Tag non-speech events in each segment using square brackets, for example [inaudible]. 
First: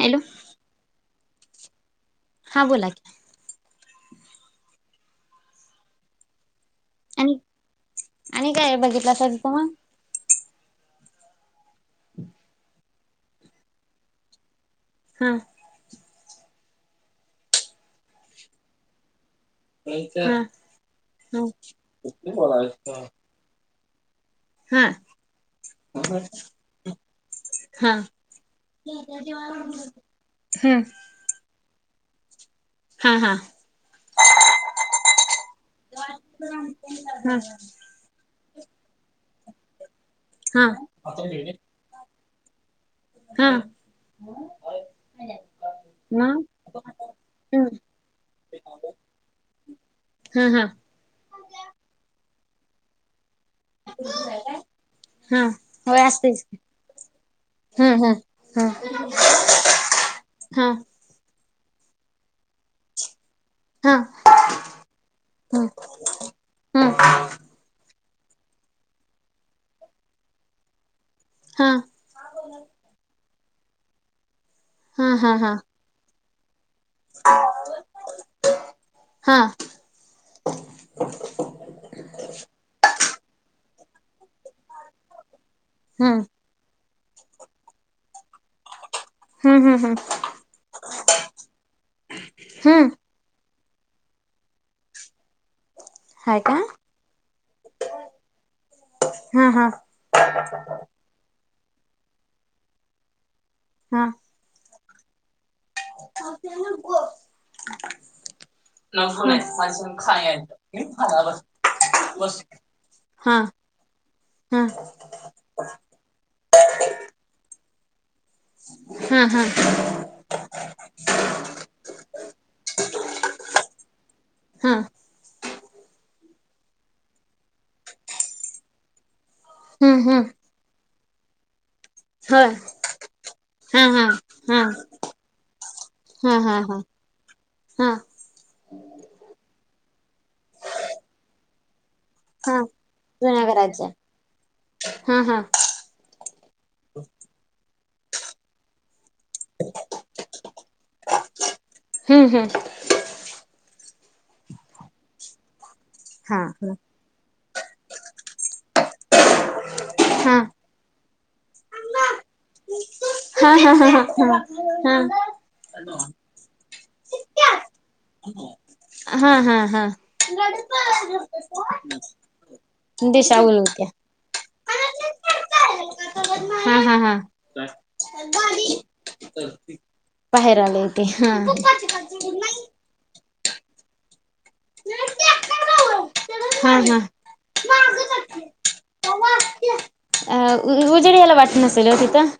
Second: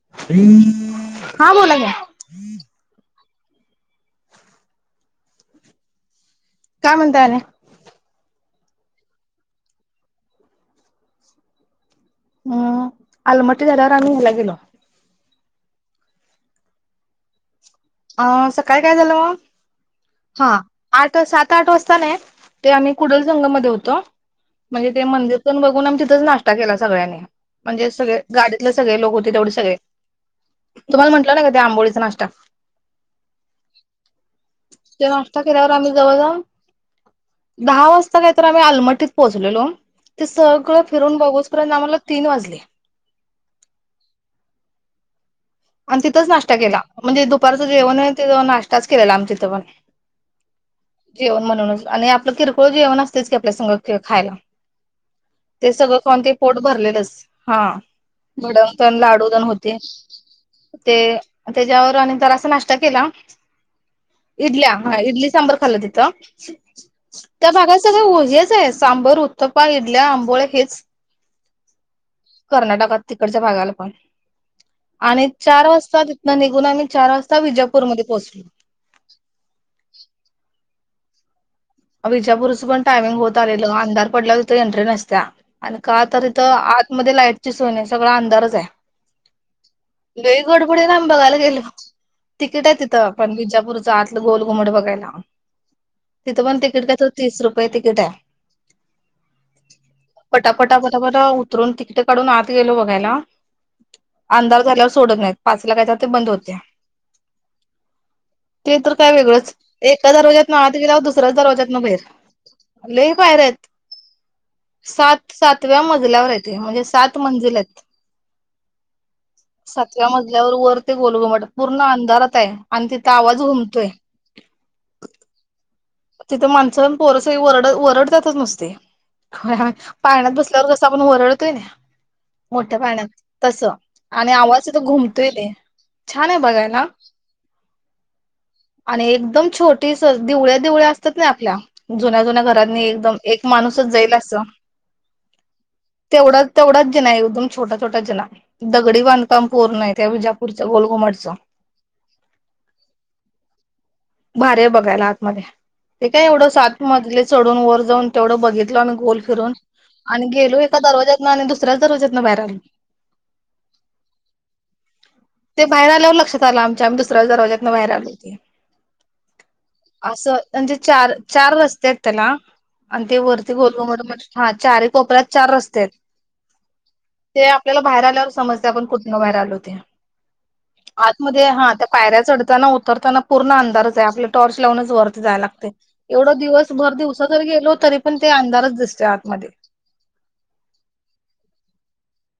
Hello हा बोला घ्या. हा बोला! काय म्हणता याला. आणि आणि काय बघितलं स तु मंग. [inaudible] हूं आलमट्टी झाल्यावर आम्ही ह्याला गेलो. [inaudible] आ सकाळी काय झालं म. हा आठ सात आठ वाजता ना, ते आम्ही कुडल संघ मध्ये होतो. हा म्हणजे ते मंदिर पंन बघून आम्ही तिथंच नाष्टा केला सगळ्यांनी. म्हणजे हा हा सगळे गाडीतले सगळे लोक होते तेवढे सगळे. हूं! तुमाला म्हटलं नाही का, त्या आंबोळी चा नाष्टा. हा हा! ते नाष्टा केल्यावर आम्ही जवळ जाऊनं. हा दहा वाजता काहीतर आम्ही आलमठीत पोहोचलेलो. ते सगळं फिरून बघूस पर्यंत आम्हाला तीन वाजले. हा! आण तिथंच मग नाष्टा केला म्हणजे दुपारचं जेवण अन ते नाष्टा च केलेला आमी तिथं पण हं हा! जेवण म्हणूनच आणि आपलं किरकोळ जेवण असतेच की आपल्या संग के खायला. हा ते सगळं होय खाऊन ते असतयच की पोट भरलेलंच, हा हम्म हम्म भडंग तन लाडूतन होते. हा! ते त्याच्यावरं आमी तर असा नाष्टा केला. हा! इडल्या, हा इडली सांबर हा खाल्ल तीथं. हा त्या भागात सगळं ऊ हेच आहे, सांबर, उत्त्तपा इडल्या, आंबोळ्या हेच. [inaudible] कर्नाटकात तिकडच्या भागाला पण हा आणि हा हा चार वाजता तिथन निघून आम्ही चार वाजता विजापूरमध्ये पोहचलो. हा! [inaudible] विजापूरचं पण टायमिंग होत आलेलं अंधार पडल्यावर तीथे एंट्री नसत्या आणि का हम्म तरी त आतमध्ये लाईटची सोय नाहीं सगळं अंधारच आहे. हम्म हम्म हम्म लई गडबडीत आम्ही बघायला गेलो, तिकीट आहे हम्म तिथं. पण विजापूरच, आतलं गोलघुमट बघायला. हाय का! त्याच तीस रुपये तिकिट हाय. हा हा पटा पटा पट पटा उतरून तिकटं काढून आत गेलो बघायला हा हा आंधार झाल्यावर सोडत नाहीत, पाचला काय तर ते बंद होत्यां. ते तर हा काय हा वेगळंच, एका हा दरवाजातन आत गेल्यावर दुसऱ्याच दरवाजातन बहेर लयी हा पायऱ्या हेत. सात सातव्या मजल्यावर आहे ते म्हणजे सात मंजिल आहेत. हा हा! सातव्या मजल्यावर वर ते गोलघुमट, पूर्ण अंधारात आहे आण तिथ आवाज घुमतोय. तिथं माणसन पोर सगळी वरड वरडत्यातचा नुसती होय होय हम्म हम्म पाळण्यात बस ''--'' तर कस आपण वरडतोय नाय. होय मोठ्या पाळण्यात तस हा हा आणि हा आवाज तिथं घुमतोय लय. छान हा हाय हा हा बघायला. हा, आणि एकदम छोटी स दिवळ्या दिवळ्या असता नाय आपल्या. जुन्या जुन्या हा घरांतनी एकदम जुन्या एक घराच्या माणूसच जाईल असं. हा हा, तेवढाच तेवढाच जिना एकदम छोटा छोटा जिना. दगडी बांधकाम पूर्ण आहे त्या विजापूरच गोलघुमटचं. हम्म हम्म, भारी हाय बघायला आतमध्ये. ते काय हा एवढं हा सात मजले चढून वर जाऊन तेवढं बघितलो अन गोल फिरून आणि हा गेलोय ही ''--'' एका दरवाजातन आणि दुसऱ्यांच दरजातन बाहेर आलो. हा हा हा हा हा हा, तर लांबच्या दुसऱ्या दरवाज्यातन बाहेर आलोय हा हा हा हा असं हाय. ते चार चार रस्ते आहेत त्याला. आणि ते दिशा वरती बोलवत्या गोलघुमट म्हणजे हा चारी कोपऱ्यात चार रस्ते हायत. हा हा हा ते आपल्याला बाहेर आल्यावर समजते आपण कुठनं बाहेर आलोय ते. बाहेर आलेय ते हा, आतमध्ये त्या पायऱ्या चढताना उतरताना पूर्ण अंदारच हाय आपलं टॉर्च लावूनच वर. जाय लागते एवढं दिवस हा भर हा दिवसा जरी गेलो तरी पण ते अंधारच दिसतोय आतमध्ये. अ उ उजेड याला वाट नसेल ओ तिथं.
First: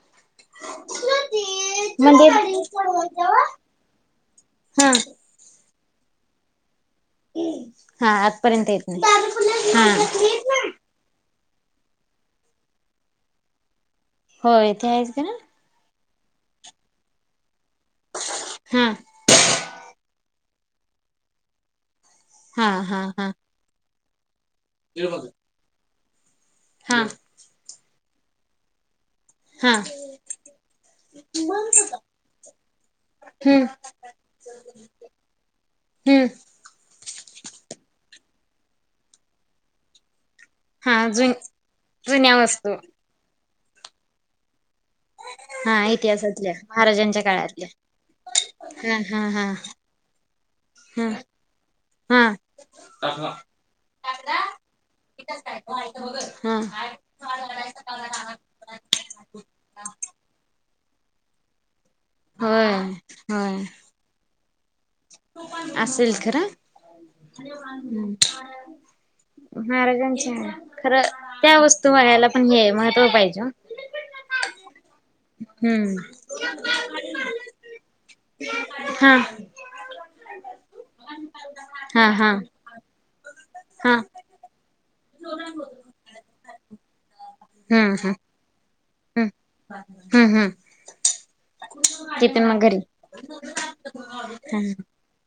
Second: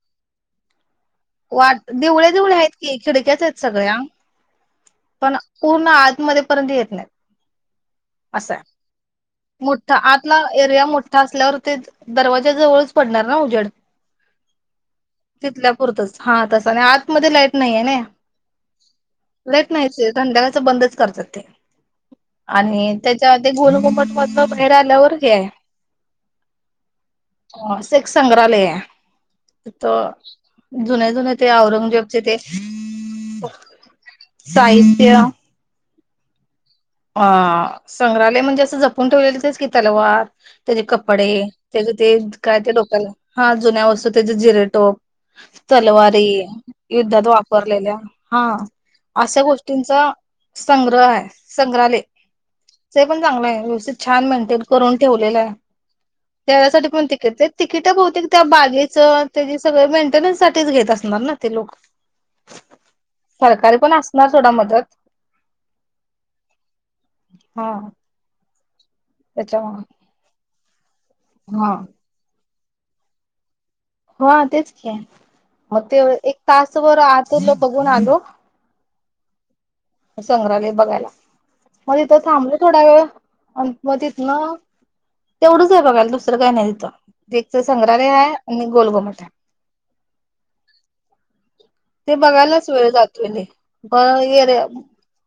वाट दिवळ्या मंदिर दिवळ्या आहेत की खिडक्यात आहेत सगळ्या. हा, पण पूर्ण आत मध्ये पर्यंत येत नाही. हा आजपर्यंत येत नाही हा, मोठा आतला एरिया मोठा असल्यावर ते दरवाजा जवळच पडणार ना उजेड. हो ते आहेस खरं. आपल्या पुरताच हा तसं आत मध्ये लाईट नाही नाय. हा, लाईट नाही संध्याकाळचे बंदच करतात ते हा आणि हा हा त्याच्या आत एक. गोलगमट मदन बाहेर आल्यावर हे आहे. हा, अ सेख संग्रहालय आहे हा त. जुने जुने ते औरंगजेबचे ते हम्म साहित्य. हम्म, अ संग्रहालय म्हणजे असं जपून ठेवलेलं तेच की, तलवार. त्याचे हा जुन कपडे त्याचे ते जुन्या काय वस्तू ते लोकल हा जुन्या वस्तू त्याचे जिरेटोप. हा तलवारी इतिहासातल्या महाराजांच्या युद्धात काळातल्या वापरलेल्या हा हा हा अशा हा गोष्टींचा. संग्रह हा आहे. संग्रहालय हा ते पण चांगलं आहे व्यवस्थित छान मेंटेन करून ठेवलेलं आहे. हा त्यावसाठी कोणती. ते तिकिट बहुतेक त्या बागेचं त्याची सगळं मेंटेनन्स साठीच घेत असणार ना ते लोक. होय सरकारी पण असणार सोडा मदत. असंशल खरां हा हम्मं. त्याच्यामुळे महाराजांच्या खरं त्यां हा वस्तूं वघांयला पणं हे महत्त्व पाहिजे. हां तेचं खे मंग ते हम्म एक तासंभर आंत लो बघूंन आलों. हां. संग्रहालय बघांयला मंग हा तिथं हा थांबलं थोडां वेळं आणि हा मंग तिथं नां. तेवढंच आहे बघांयला दुसरं कायं नाहीं तिथं एकचं संग्रहालय आहे आणि गोलगोम. हम्मं हम्मं हम्मं. ते बघांयलाच वेळं जातो रे. हा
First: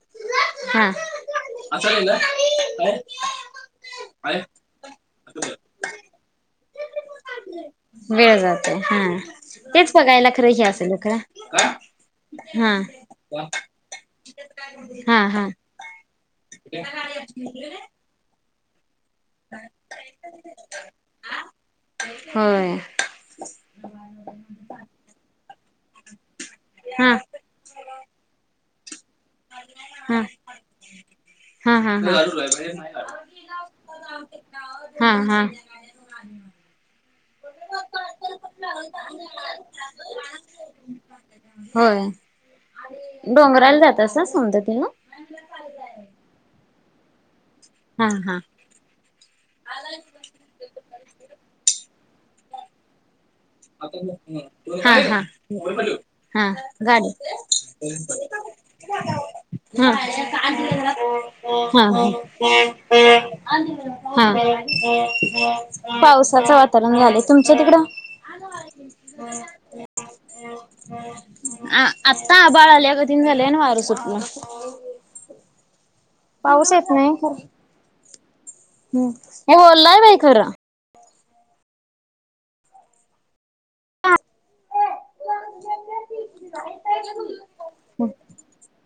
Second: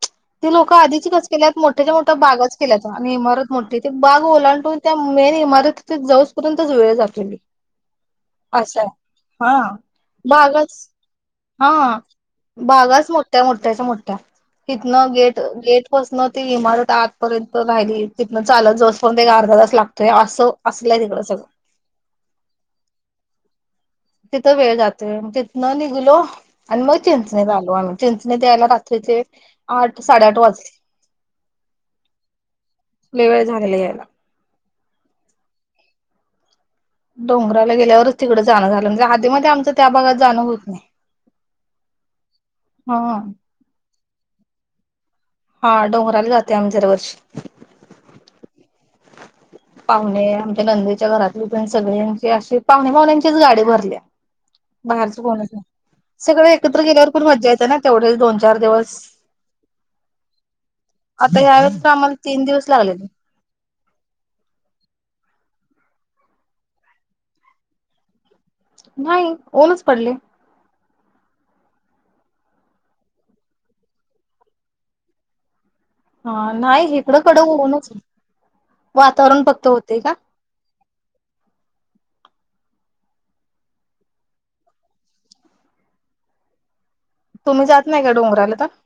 ती लोकं हा आधीचीच केल्यांत मोठ्यांच्या मोठ्यां बागंच केल्यांत आणि इमारतं मोठी ते बांग ओलांडून. त्यां मेन इमारतीत जाऊंजपर्यंतच वेळं जातलेली. वेळं जाते हां तेचं बघांयला खरं हे असेल खरं. हा भागाचं मोठ्या मोठ्यांच्या मोठ्यां तिथनं हा हा गेटं गेटपसनं ती इमारतं आंतपर्यंत राहिली तिथनं चालतं असतं. पणं एक एक अर्धा तासंं लागतोय असं असलंय तिकडं सगळं. हो. तिथं वेळं जातोय तिथं नं निघलो. आणि मंग हा हा चिंचणीत आलो आम्हीं चिंचणीत यांतला रात्रीचे आंठ साडेआठ वाजले. हां हां हं लय वेळ झालेला यायला. हां हां. हं. डोंगरांला गेल्यांवरचं तिकडे जाणं झालं म्हणजे आदींमध्ये आमचं त्यां भागांत जाणं होतं नाहीं. होयं हा डोंगरांला जातां सौंदत्तीला. हां डोंगरांला जाते आम्हीं दरवर्षी. हां हां. पाहुणे आमच्यां लंदेच्या घरांतले पणं सगळ्यांची अशी पाहुणे पाहुण्यांचीच गांडी. रल्यां हा बाहेरचं हा कोणचं नाहीं सगळं हा एकत्रं गाडी गेल्यांवरण मजां यायचं नां तेवढे दोन चार दिवसं. हं. हां आता यावेळेस तर हां. आम्हाला तीन दिवस लागलेले हं पावसाचं वातांवरण झालंय तुमचं तिकडं. नाहीं ऊंनच पडले. अं- आंत्ता आबाळं आल्यां गधीन झालंय नां वारं सुटलं. [unintelligible] हां पाऊस येत नाहीं नाही इकडं कडे खरं होऊंनच की, वातांवरण हे फक्तं होते ओलय कां? बाई खरं तुम्ही जात नाही का डोंगराला तर? आं-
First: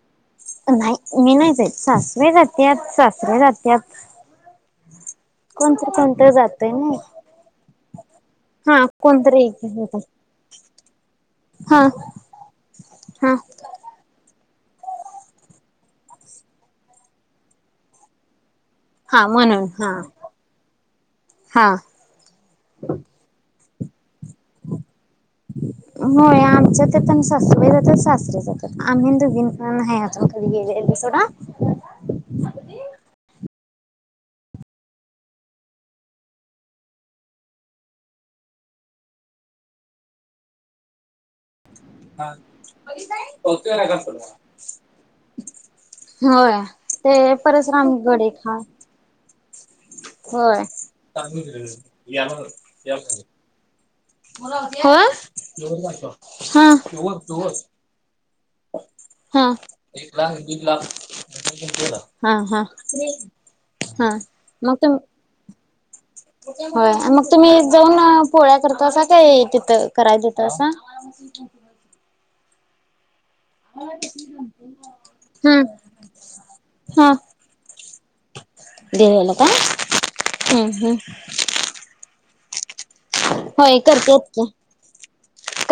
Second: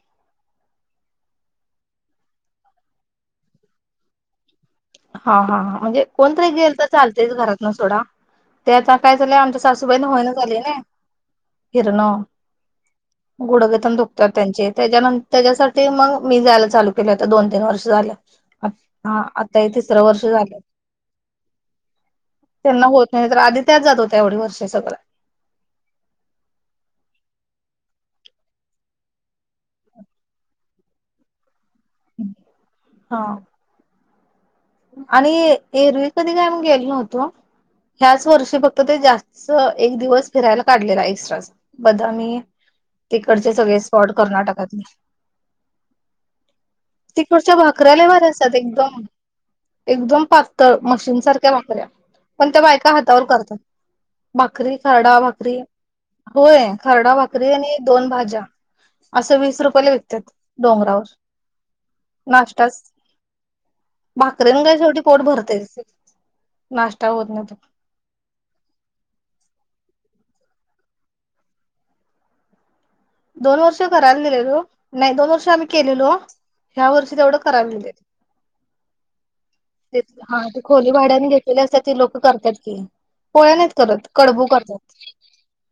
नाहीं मी नाहीं जाईत. सासूबाईरे जात्यांत सासरे जात्यांत हां हां हां. म्हणजे कोणतरी जातय गेलं तरं नाही चालतेच घरांत न सोडां. त्यां हा आंता कायं झालंय कोणतरी आमच्या एक होता सासूबाईना होईना झालंयनी हा फिरणं. हा गुंडग तेन दु त्यां-त्यांचे त्यांच्यासाठी मंग मी जायंला चालूं केले आतां दोन तीन वर्ष झालं हां, हा आंता म्हणून हे हा तिसरं वर्ष झालंय हा त्यांना होतं नाहीं तरं आंधी त्याचं जातं होत्यां एवढी वर्ष सगळं होयं आमच्या त्यां सासूंबाई जातांत सासरे जातांत. आम्हीं दुघी नं पणं नाहीं अजूंन कधीं गेलेली सोडां हां. आणि एरवी कधीं कायं आम्हीं गेलो नव्हतो. ह्यांचं वर्षी फक्तं ते जास्तं एक दिवसं फिरांयला काढलेला एक्स्ट्रांचा. बदामी, तिकडचे सगळे स्पॉट कर्नाटकातले. होय ते तिकडच्या भाकऱ्या परशुराम लय गड भारी एक असत्यात, हाय एकदम एकदम होय पतळ मशीन सारख्या भाकऱ्या, पण त्या बायका हातावर करतात. भाकरी हो, खरडा भाकरी होय हा. खरडा भाकरी आणि दोन भाज्या असं हा. वीस रुपयाला एक विकतात लाख दीड डोंगरावर लाख--हा हा. हा भाकरीेन मग काय तुम शेवटी पोट भरतयच. होय, मग तुम्ही जाऊन पोळ्या करतासा काय तिथं कराय देतासा? ह. दोन वर्ष करायला दिेलेलो. नाही दोन वर्ष हम्म आम्ही केलेलो, ह्या हा वर्षी तेवढं करायला दिलेत. देवाला का ते हम्म खोली हम्म भाड्याने घे ली- असत्यात ती लोक करत्यात की. पोळ्या नाहीत होय करत, करत्यात की कडबू करत्यात.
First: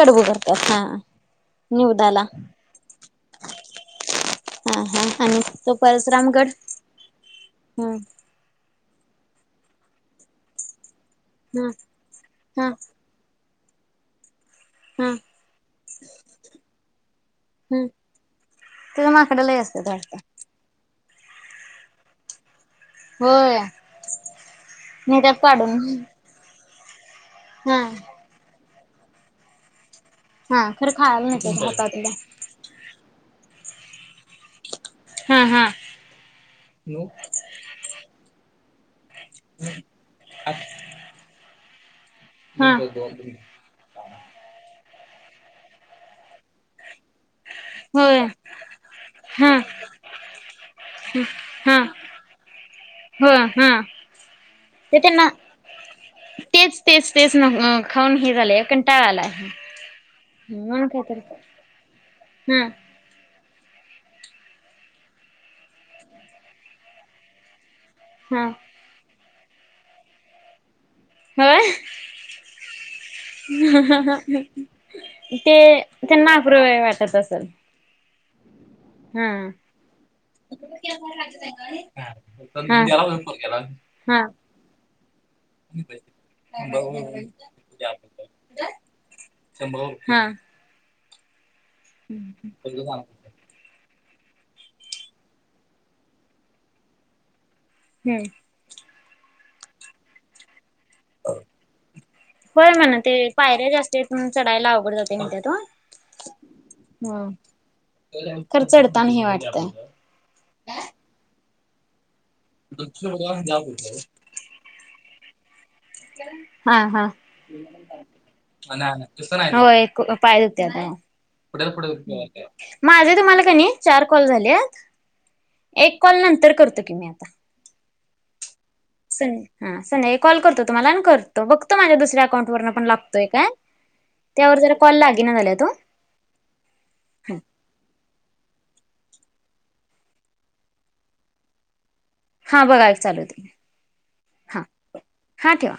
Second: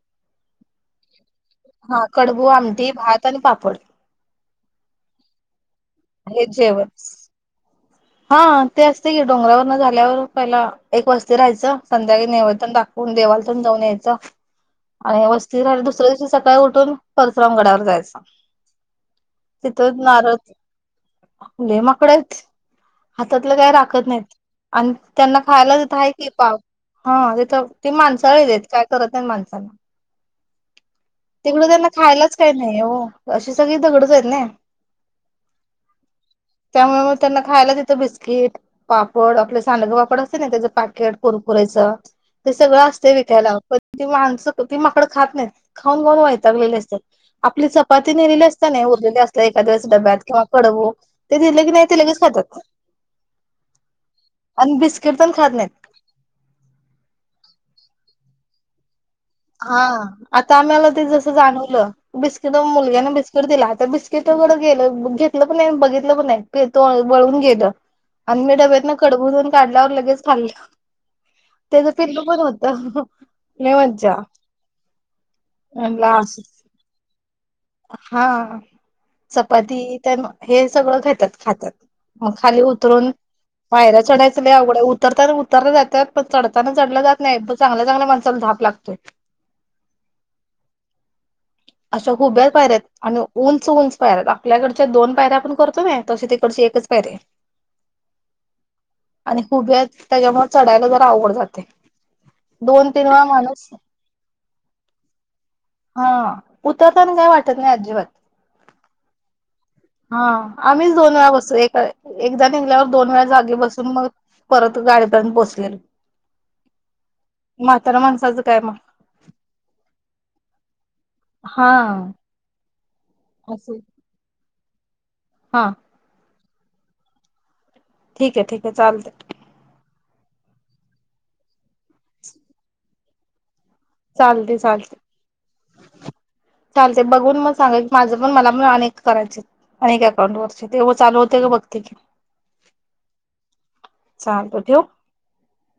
कडबू करत्यात हा. हा निवदाला कडबू आमटी भात आणि पापड. हा हा, आणि तो हे परशरामगड, जेवण हम्म हा ते असतय की, डोंगरावर न झाल्यावर पहिला एक वस्ती हम्म राहायचं, संध्याकाळी नैवद तेन हम्म दाख कून- देवालातेन जाऊन यायचं, हम्म आणि वस्थि राहीलेलं दुसऱ्या दिवशी सकाळी उठून परशुराम गडावर हम्म जायचं. तिथं माकडं लय असत्यात तिथंच वाटतं. नारळ लय माकडंयत हातातलं होय काय राखत नाहीत, आणि नेत्यात त्यांना खायला काढून तिथं हाय की पाव. हा. हा त-ते माणसाळलेलीत आयत, काय करत नाहीत माणसांना, हा खरं खायला नेत्यात तिकडं त्यांना हातातलं खायलाच काय नाही ओ, अशी सगळी दगडच आहेत नाई, हा हा त्यामुळ मग त्यांना खायला तीथं बिस्किट, पापड, आपल सांडग पापड असतय नी त्याचं पॅकेट कुरकुरेच, ते हा सगळं असतय विकायला प ती माणसं, ती माकडं खात नाहीत, खाऊन खाऊन वैतागलेली असत्यात. आपली चपाती होय नेलेली असत्या नाही, उरलेली असत्या हा एखाद्या वेळेस डब्यात, किंवा कडबु ते दिेलं की नाही ते लगेच खातात हम्म, हा. आणि ते बिस्किट त्यांना तेन खात नाहीत. तेच तेच तेच न खाऊन हे झालंय, कंटाळा आलाय. हा आता म्हणून आम्हाला ते काहीतरी जसं जाणवलं, बिस्किट हा मुलग्यान बिस्क दिला, तर बिस्किटाकड गेलं घेतलं पण नाही बघितलं पण नाही तो- वळून गेलं. आणि हा मी डब्यातन कडबू तेन काढल्यावर लगेच खाल्लं. होय त्याच पिल्लू पण होतं. लई मज्जा. ते, म्हणला त्यांना आप्रुबाई वाटत असल हा. चपाती तन हे सगळं घेत्यात खात्यात, मग खाली हा उतरून पायऱ्या हा चढायचं लय अवघड हाय, उतरताना उतरलं जात्यात, पण चढताना चढल्या जात नाहीत. चांगल्या चांगल्या माणसाला धाप लागतय. सेंभलव हां. असं हुब्या पायऱ्या हायत, आणि उंच उंच पायऱ्या हैत, आपल्याकडच्या दोन पायऱ्या आपण करतो नाय तशी तिकडची एकच पायरी हाय. हम्म. आणि हुब्यात त्याज्यामुळं चढायला जरा आवघड जातय. होय म्हणं ते पायऱ्या जास्ती हायत म्हणून चढायला अवघड जातय म्हणत्यात ओ. हा, उतरताना काय वाट खरं चढताना हे वाटतय. हां आम्हीच दोन वेळा बसू एका एकदा निघल्यावर दोन वेळा जागी बसून मग परत गाडीत आणि बसलेलो. हां हां. आणि माणसाचं काय मग [unintelligible] तस नाही होय पाय दुखत्यात हो पुढ हा पुढ माझं तुम्हांला कनई चार कॉल झाल्यात, हां. एक कॉल नंतर करतो की मी आता, ठीक हाय, ठीक हाय, चालत संन हां, संध्याकाळी कॉल करतो तुम्हांला आणि कर तर बगतो माझ्या दुसऱ्या अकाउंट वरनं पण लागतोय काय, चालते, त्यावर जरा चालते. कॉल लागेना झाल्यात ओ चालतंय बघून मग सांगा की, माझं पण मला पण आणि एक करायचे है, आणि काय अकाउंट वरचे ते ओ चालू होते का बघते की, हां बघा की चालू होतय का चालतं हां. ठेवू? हां. ठेवा.